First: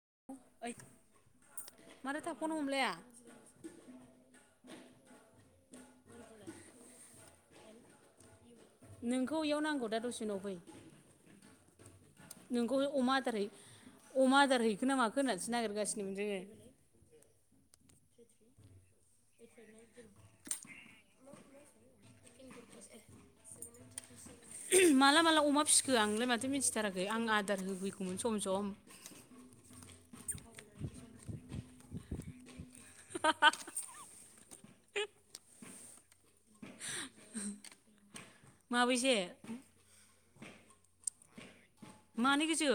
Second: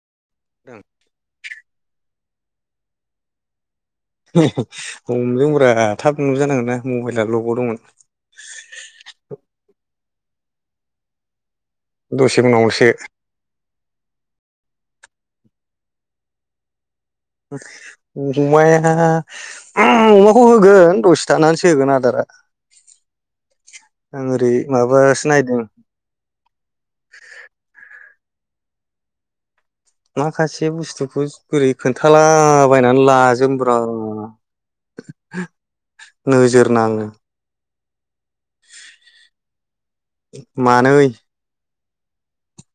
[unintelligible] माथो थाब फन हमलाया। [unintelligible] हमदोंब्रा थाब नुजानांगोन ना मबाइला लकाव दंमोन। जोंनाव फै। दसे नोंखौ उनावसो अमा आदारै अमा आदार हैखो ना माखो होननासो नागिरगासिनोमोन जोङो। [unintelligible] अमाया अमाखौ होगोन दसे थानानैसो होगोन आदारा आं ओरै माला माबासो माला नायदों अमा फिखो आंलाय माथो मिथिथाराखै आं आदार होफै गौमोन सम सम। माखासे बुस्थुखौ बोरै खोन्थाला बायनानै लाजोमनोब्रा। नोजोर नाङो। माबैसे? मानै। मानै गोजो।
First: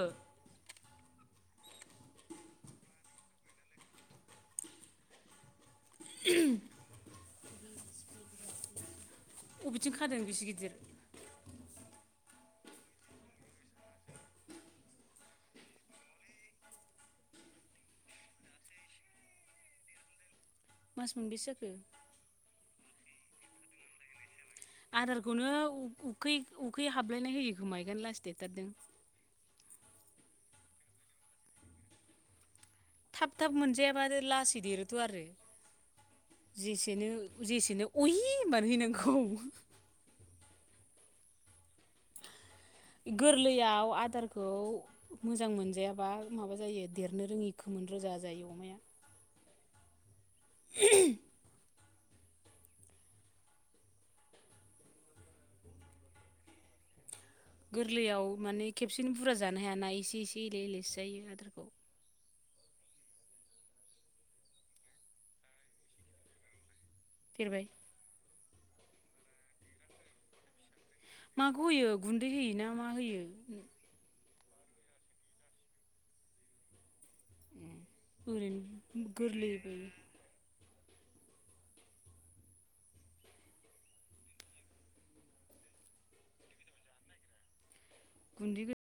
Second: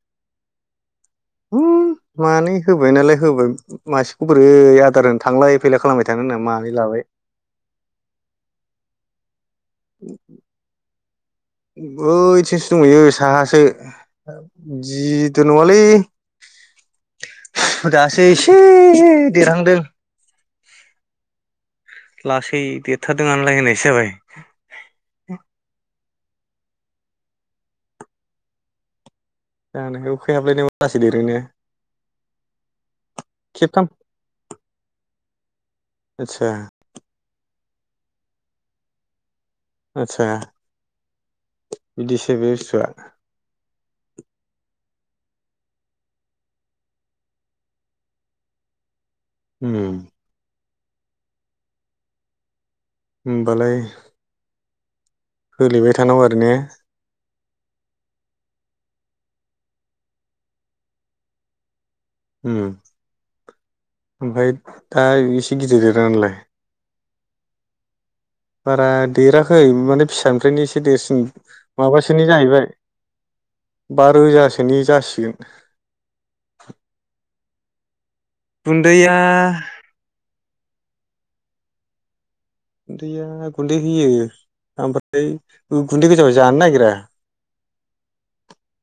हम मानै होबाय नालाय होबाय मासेखौ बोरै आदार होनो थांलाय फैलाय खालामबाय थानो होनना मानै लाबाय। अबेथिं खादों बिसि गिदिर? बैथिंसो दंहैयो साहासो गिदिर नङालै दासो एसे देरहांदों। मास मोनबैसे जाखो? लासै देरथारदों नालाय होननायसो जाबाय। आदारखौनो उफ उफ उखै उखै हाबलायनाय होयो गुमायगोन लास देथारदों। जानो उखै हाबलायनाय अब्लासो देरोना। थाब थाब मोनजायाबारो लासै देरोथ' आरो आदसा जेसेनो जेसेनो अहि होनबानो हैनांगौ। आथसा बिदिसो [unintelligible] गोरलैयाव आदारखौ मोजां मोनजायाबा माबा जायो देरनो रोङि खोमोन रोजा जायो अमाया। उम। [unintelligible] होमबालाय होलेबाय थानांगौ आरो ने? गोरलैयाव माने खेबसेनो बुरजा जानो हायाना एसे एसे एले एलेसो जायो आदारखौ। ओम ओमफ्राय दा बेसे गिदिर देरो नायालाय? देरबाय। बारा देराखै माने फिसानिफ्रायनो इसे। देरसिन माखौ होयो माबासोनि गुन्दै होयो ना जाहैबाय मा होयो बा रोजा सोनि जासिगोन। ओरैनो गुन्दैया गोरलैबो। गुन्दैया गुन्दै होयो ओमफ्राय गुन्दै गोजाबा जानो नागिरा। गुन्दैगो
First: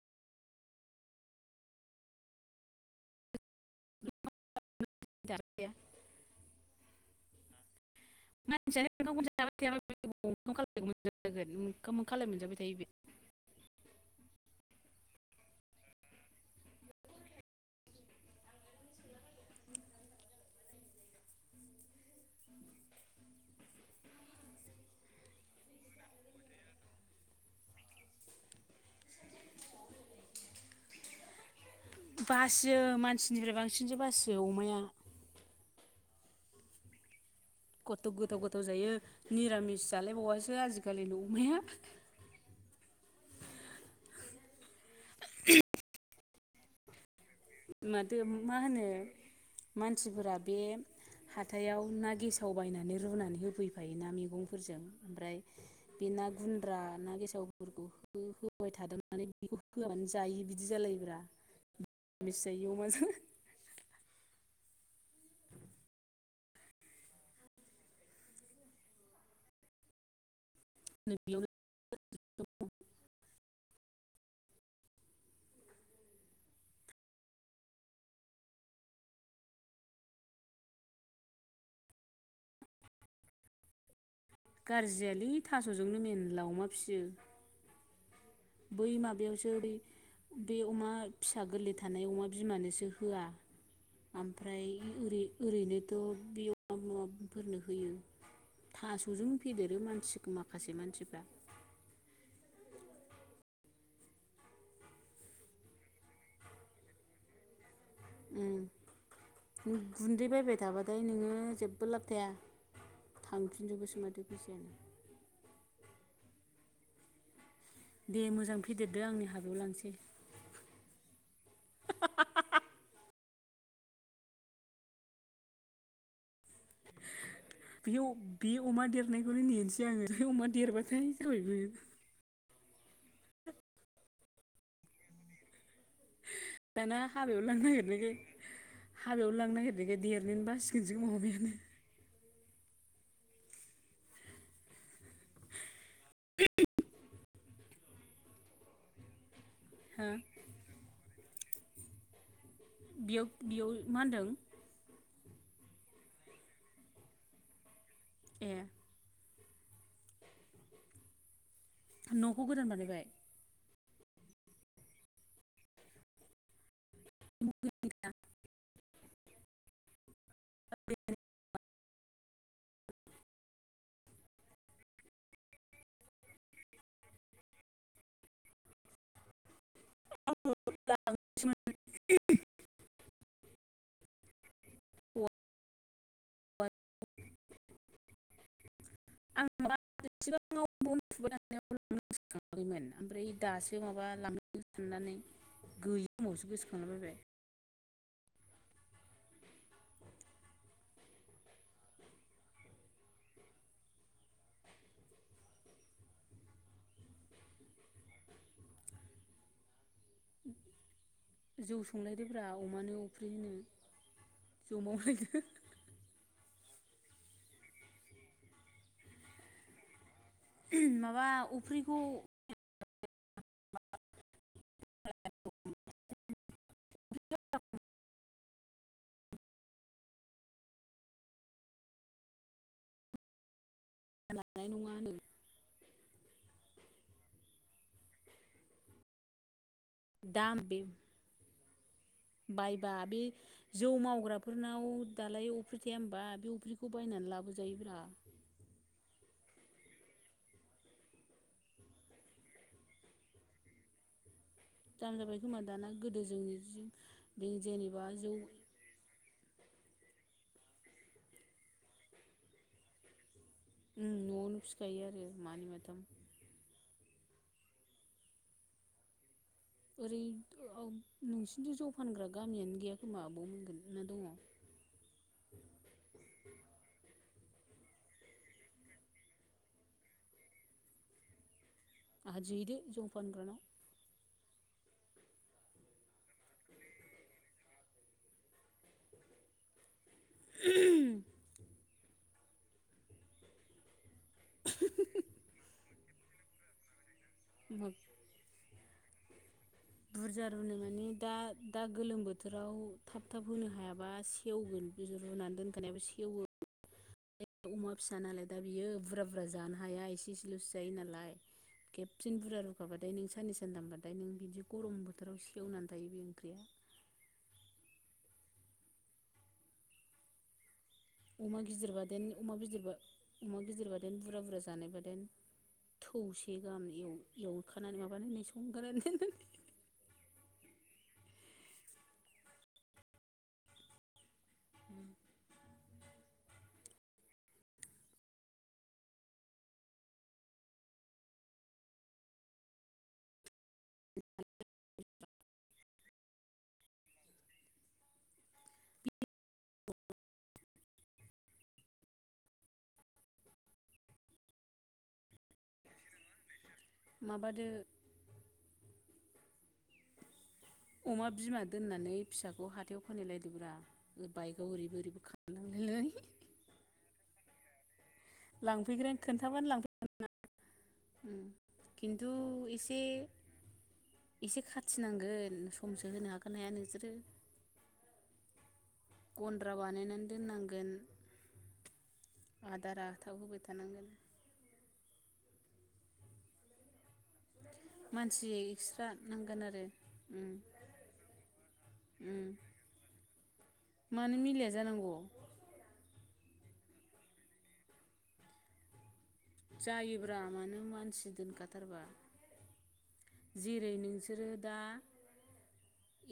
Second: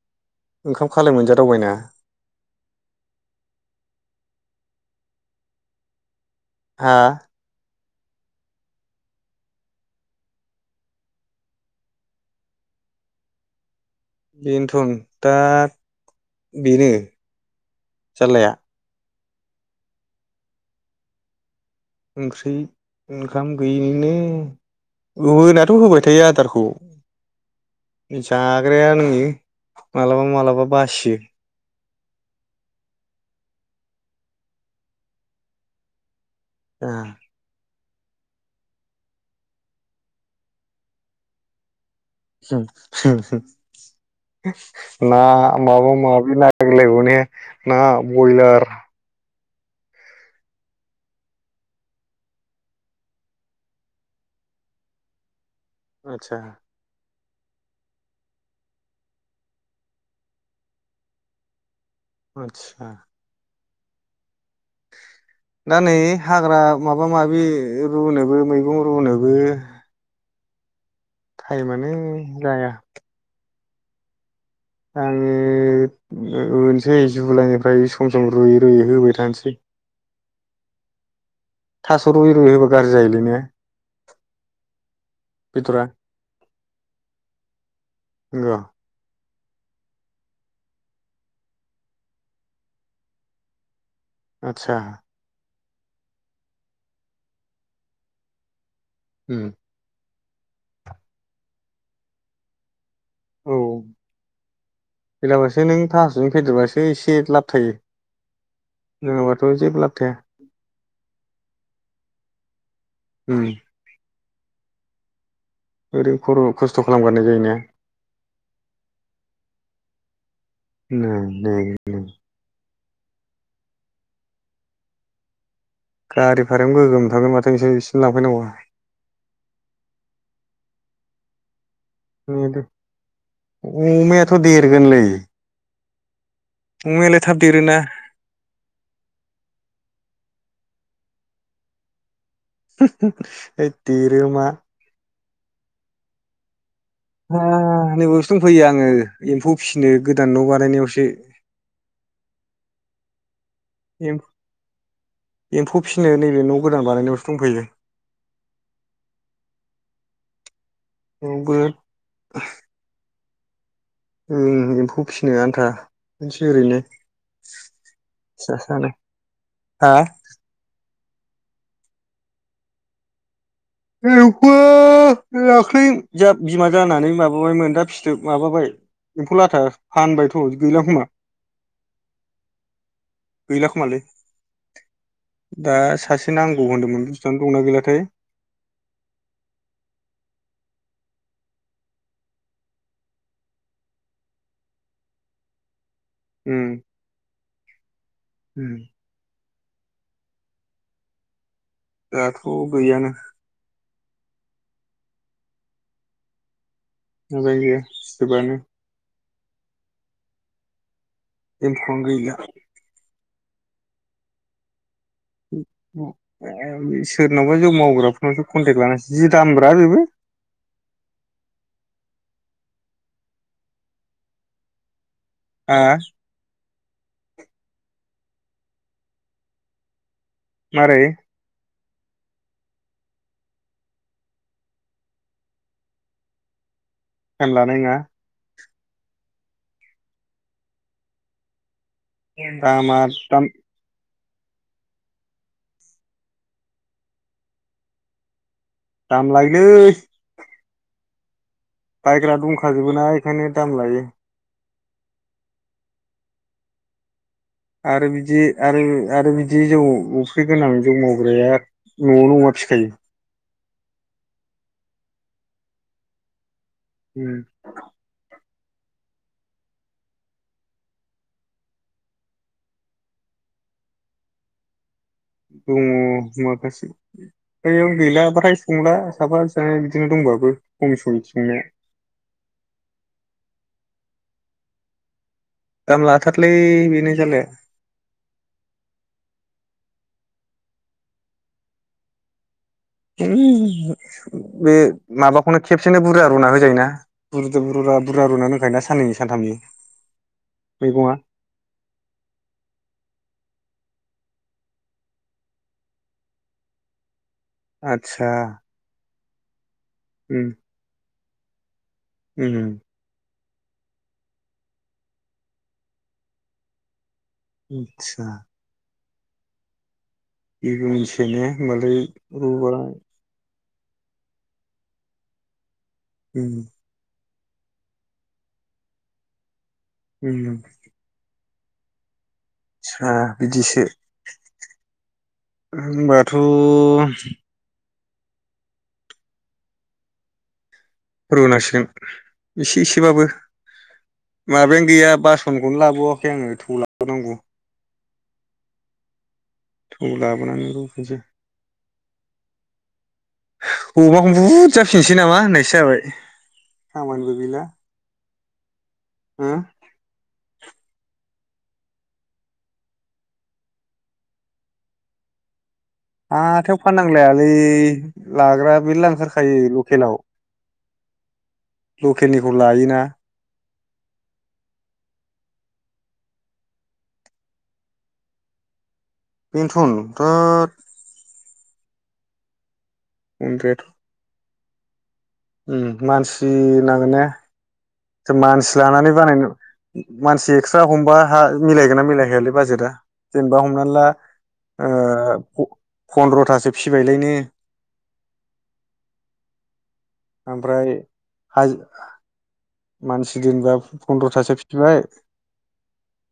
ओंखाम खालाय मोनजादावबायना। [unintelligible] जाखाया। हा? मानसियानो ओंखामखौ जाबाय थायाब्ला बेलाय ओबाव ओंखाम खालाय मोनजाबाय थागोन। ओंखाम खालाय मोनजाबाय थायो बे। बेनोथ'न दा बेनो जाल्लाया। ओंख्रि ओंखाम गैयिनिनो होनायानाथ' होबाय थायो आदारखौ। जाग्राया नोङो मालाबा मालाबा बासियो। बासियो मानसिनिफ्राय बांसिनसो बासियो अमाया। ओ‌ खथथ' गोथाव गोथाव जायो निरामिस जालायबावासो आजिखालि अमाया। होम होम होम ना माबा माब नागिर लायबावो ने? ना माथो मा बयलार होनो मानसिफोरा बे हाथायाव ना गेसाव बायनानै रुनानै होफैफायो ना मैगंफोरजों ओमफ्राय बे ना आदसा गुन्द्रा ना गेसा गेसावफोरखौ हो-होबाय थादावनानै बेखौ होआबानो जायि बिदि जालायोब्रा। बेसे जायो आदसा अमाजों। दा नै हाग्रा माबा-माबि रुनोबो मैगं रुनोबो बेयावनो टाइमानो जाया। आङो रुनोसै जुलाइनिफ्राय सम सम रुयै रुयै होबाय थानोसै। थास' रुयै रुयै होबा गाज्रि जायोलै ने? गाज्रि जायालै बेदरा थास'जोंनो मेनला अमा फियो। नंगौ बै माबायाव स जेरै बे अमा फिसा गोरलै थानाय अमा बिमानोसो होआ। ओमफ्राय आदसा ओरै ओरैनोथ' बि अमा माबाफोरनो होयो। थास'जों उम फेदेरो मानसि माखासे मानसिफ्रा। औ हेलाबासो नों थस'जों फेदेरबासो एसे लाब थायो। नङाबाथ' उ जेबो लाब थाया गुन्दै बायबाय थाबा फाय नोङो जेबो लाब थाया। उम थांफिनजोबोसो माथो। बिसेन ओरै खर' खस्थ' खालामगारनाय जायो ना? दे मोजां फेदेरदो आंनि हाबायाव लांसै नै नै नै गारि भार गोगोम थांगोन माथो नोंसोर बिसिम आयौ लांफैनांगौआ बे अमा देरनायखौनो नेनोसै आरो अमा देरबाथाय [unintelligible] [unintelligible] अमायाथ देरगोनलै दाना अमायालाय थाब हाबायाव लांनो देरोना नागिरनायखाय हाबायाव लांनो नागिरनायखाय देरनो बा [unintelligible] [inaudible] होद देरोमा [inaudible] नै बेवसो दं फैयो आङो एम्फौ फिसिनो हा गोदान न बानायनायावसो। बेयाव बेयाव मा होनदों? एम्फौ फिसिनो नैबे न गोदान बानायनायावसो दंफैयो। ऐ बौबो नखौ गोदान बानायबाय? ओ एम्फौ फिसिनो आन्था ओरैनो फिसा सानो। हा? [inaudible] एम्फौआ दाख्लै जा बिमा जानानै माबाबाय मोन दा फिथोब माबाबाय एम्फौ लाथा फानबायथ गैलाां खोमा [inaudible] गैला खोमालै। दा सासे नांगौ होनदोंमोन बुस्तुआनो दंना गैलाथाय। [unintelligible] उनावसो गोसोखांला उम बायबाय। उम दाथ गैयानो। मजां गैया फथोबानो। [inaudible] जौ एम्फौआनो संलायदोब्रा अमानो [unintelligible] गैला सोरनावबा जौ मावग्राफोरनावसो कन्टेक्ट लानसै जि दामब्रा बेबो उम माबा अफ्रिखौ हा? मारै? [inaudible] नङानो फेन लानाङा दा आं बेफ बायबा दामा बे दाम जौ मावग्रा फोरनाव दालाय अफ्रि थाया होनबा बे अफ्रिखौ बायनानै लाबोजायोब्रा। दाम लायोलै बायग्रा दंखाजोबो ना बेखायनो दाम लायो। दाम जाबाय खोमा दाना गोदो जोंनि जि आरो बिदि आरो आरो बिदि बिदि जौ अफ्रि गोनां जौ मावग्राया न'आव नङा फिखायो। उम न'आवनो फिखायो आरो मानै माथाम उम। ओरै ओ नोंसिनिथिं जौ फानग्रा गामियानो गैया खोमा बाव मोनगोन ना दङ? दङ माखासे बेयाव गैला फ्राय संला साफा सानै बिदिनो दंबाबो खमसै संनाया आदि हैदो जौ फानग्रानाव दाम लाथारलै बेनो जारलाया [unintelligible] [unintelligible] बे माबाखौनो खे बिसोरनो बुरजा रुना होजायो ना। बुरजा होमबा बुरा बुरा रुनानै दोनखायो ना साननै सानथामनि बुरजा रुनाय माने मैगङा दा दा गोलोम बोथोराव थाब थाब होनो हाया बा सेवगोन बे रुनानै दोनखानायाबो सेवो। बे अमा फिसा आदसा नालाय दा बियो बुरजा बुरजा जानो हाया एसे उम एसेल'स जायो नालाय। खेबसेनो उम बुरजा रुखाबाथाय नों साननैसो दोनदोंबाथाय नों बिदि गरम बोथोराव सेवनानै थायो बे ओंख्रिया आतसा। बेबो मोन सेनो अमा होमबालाय रुुबा गिदिरबादेन बुरजा बुरजा जानायबादेन उम थौसे गाहाम एव एवखानानै माबानानै नै [unintelligible] उम। आदसा बिदिसो। होनबाथ' रुनांसिगोन एसे एसेबाबो माबायानो गैया बासनखौनो लाबावाखै आङो थौ लाबनांगौ। थौ लाबोनानै रुफिसै, अमाखौ बुदजा फिनोसै नामा होननायसो जाबाय। खामानिबो गैला माबादो होम? अमा बिमा दोननानै फिसाखौ हाथायाव खोनायलायदोब्रा बाइकआव ओरैबो ओरैबो [unintelligible] हाथायाव फाननांलायालै लाग्रा मेरला लांफैग्रायानो ओंखारखायो खोन्थाबानो लकेलाव लां [unintelligible] खिन्थु लकेलनिखौ एसे लायोना एसे खाथिनांगोन समसो होनो हागोन हाया नोंसोरो गन्द्रा बेनोथन बानायनानै थोद दोननांगोन। आद दाराथाब होबाय थानांगोन। उ मानसि नांगोन ने? मानसि एक्सट्रा लानानै बानायनो नांगोन आरो उम मानसि एक्स्रा हमबा हा मिलायगोन ना उम मिलायहयालै बाजेटा? दा हमनानै ला मानो मिलाया जानांगौ ओ अ फन्द्र'थासो फिसिबायलायनो जायोब्रा मानो मानसि हाज दोनखाथारबा। मानसि दोनबा जेरै नोंसोरो फन्द्रथासो दा फिबाय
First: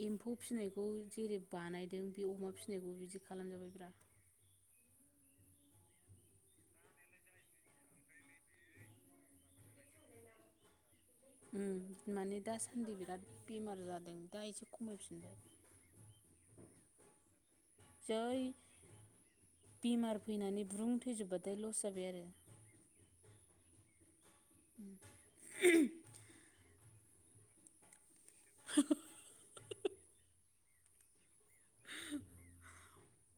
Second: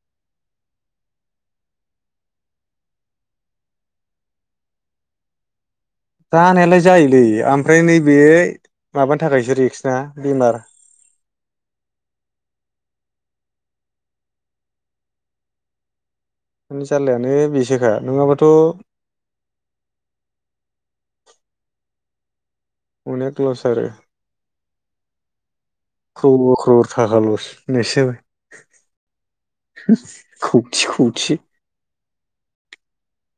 एम्फौ फिसिनायखौ जेरै बानायदों बे अमा फिनायखौ बिदि खालामजाबाय ब्रा। जानायालाय जायोलै ओमफ्राय नैबे माबानि थाखायसो रिक्स ना बेमार उम माने दासान्दि बिराद बेमार जादों दा एसे खमायफिनबाय। मानि जाल्लायानो बेसोखा जै नङाबाथ' बेमार फैनानै ब्रुं थैजोबबाथाय लस जाबाय आरो। अनेक लस आरो। ख्रर ख्रर थाखा लस होननायसो जाबाय। कौटि कौटि।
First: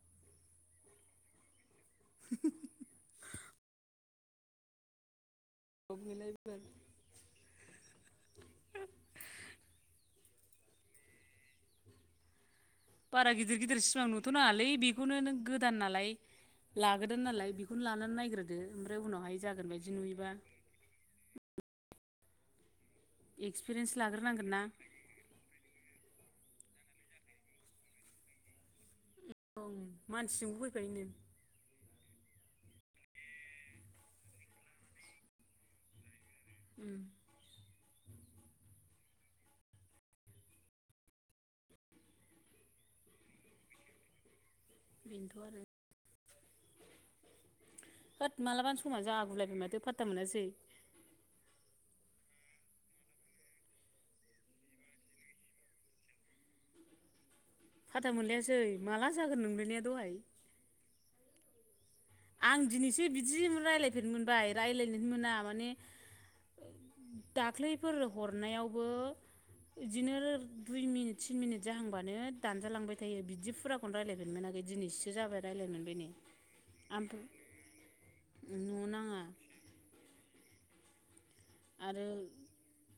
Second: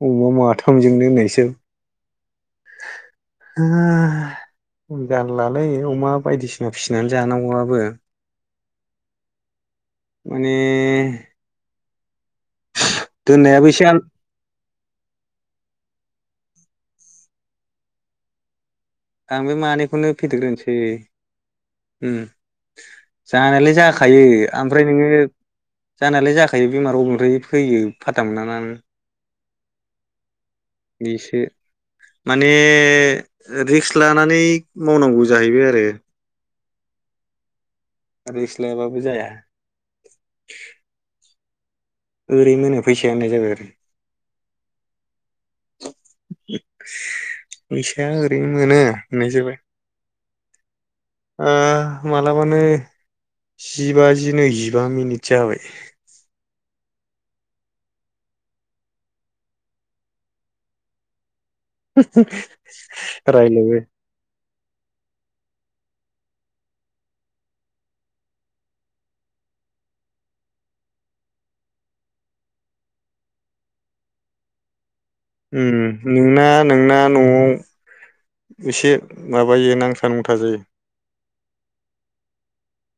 अमा माथामजोंनो होननायसो [unintelligible] लालै अमा बायदिसिना फिसिनानै जानांगौवाबो। बो। माने बारा गिदिर दोननायाबो गिदिर एसे सिमां नुथ'नाङालै बेखौनो नों गोदान नालाय लाग्रोदो नालाय बेखौनो लानानै नायग्रोदो। ओमफ्राय उनावहाय आं बे जागोन बायदि मानैखौनो नुयोबा फेदेरग्रोनोसै। उम। जानायालाय एक्सपिरियेन्स जाखायो लाग्रोनांगोन ना ओमफ्राय नोङो जानायालाय जाख बे बेमाराव अबेनिफ्राय फैयो फाथा मोनना नों। औ मानसिजों उफैबायनो। बेसो माने रिस्क लानानै मावनांगौ जाहैबाय आरो। उम। रिक्सलायाबाबो जाया। ओरैनो मोनो फैसाया होननाय जाबाय आरो। बेनोथ' आरो। [inaudible] फैसाया होद ओरैनो मोनो मालाबानो समा होननाय जाबाय जागुलायबाय माथो फात्ता मोनासै ओ। मालाबानो जिबाजि नैजिबा मिनिट जाबाय फाथ्ता मोनलायासै माला जागोन नोंलायनाया दहाय। आं दिनैसो बिदि रायलायबाय रायलायफेरनो मोनबाय रायलायनो मोना माने। दाख्लैफोर हरनायावबो बिब्दिनो दुइ मिनिट थिन मिनिट जाहांबानो दानजालांबाय थायो बिदि फुराखौनो रायलायफेरनोनो मोनाखै दिनैसिम। उम नोंना नोंना। ओमफ्राय न'आव न' एसे नाङा माबायो नांथ नुथा जायो। दे। आरो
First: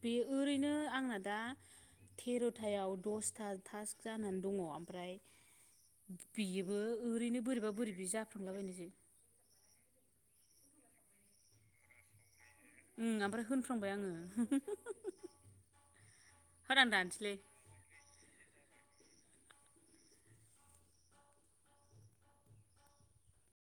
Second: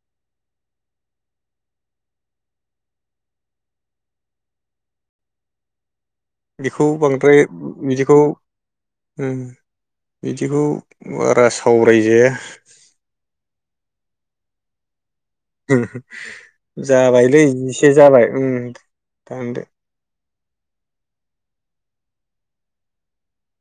बे ओरैनो आंना दा थेर'थायाव दसथा थास्क जानानै दङ ओमफ्राय। बियोबो बेखौ बांद्राय ओरैनो बोरैबा बोरै बि बिदिखौ जाफ्रालाबायनायसो। दिखौ बारा सावरायजाया। उम ओमफ्राय होन। फ्लांबाय आङो। होदां दानसैलै जाबायलै इसे जाबाय उम। दानदो।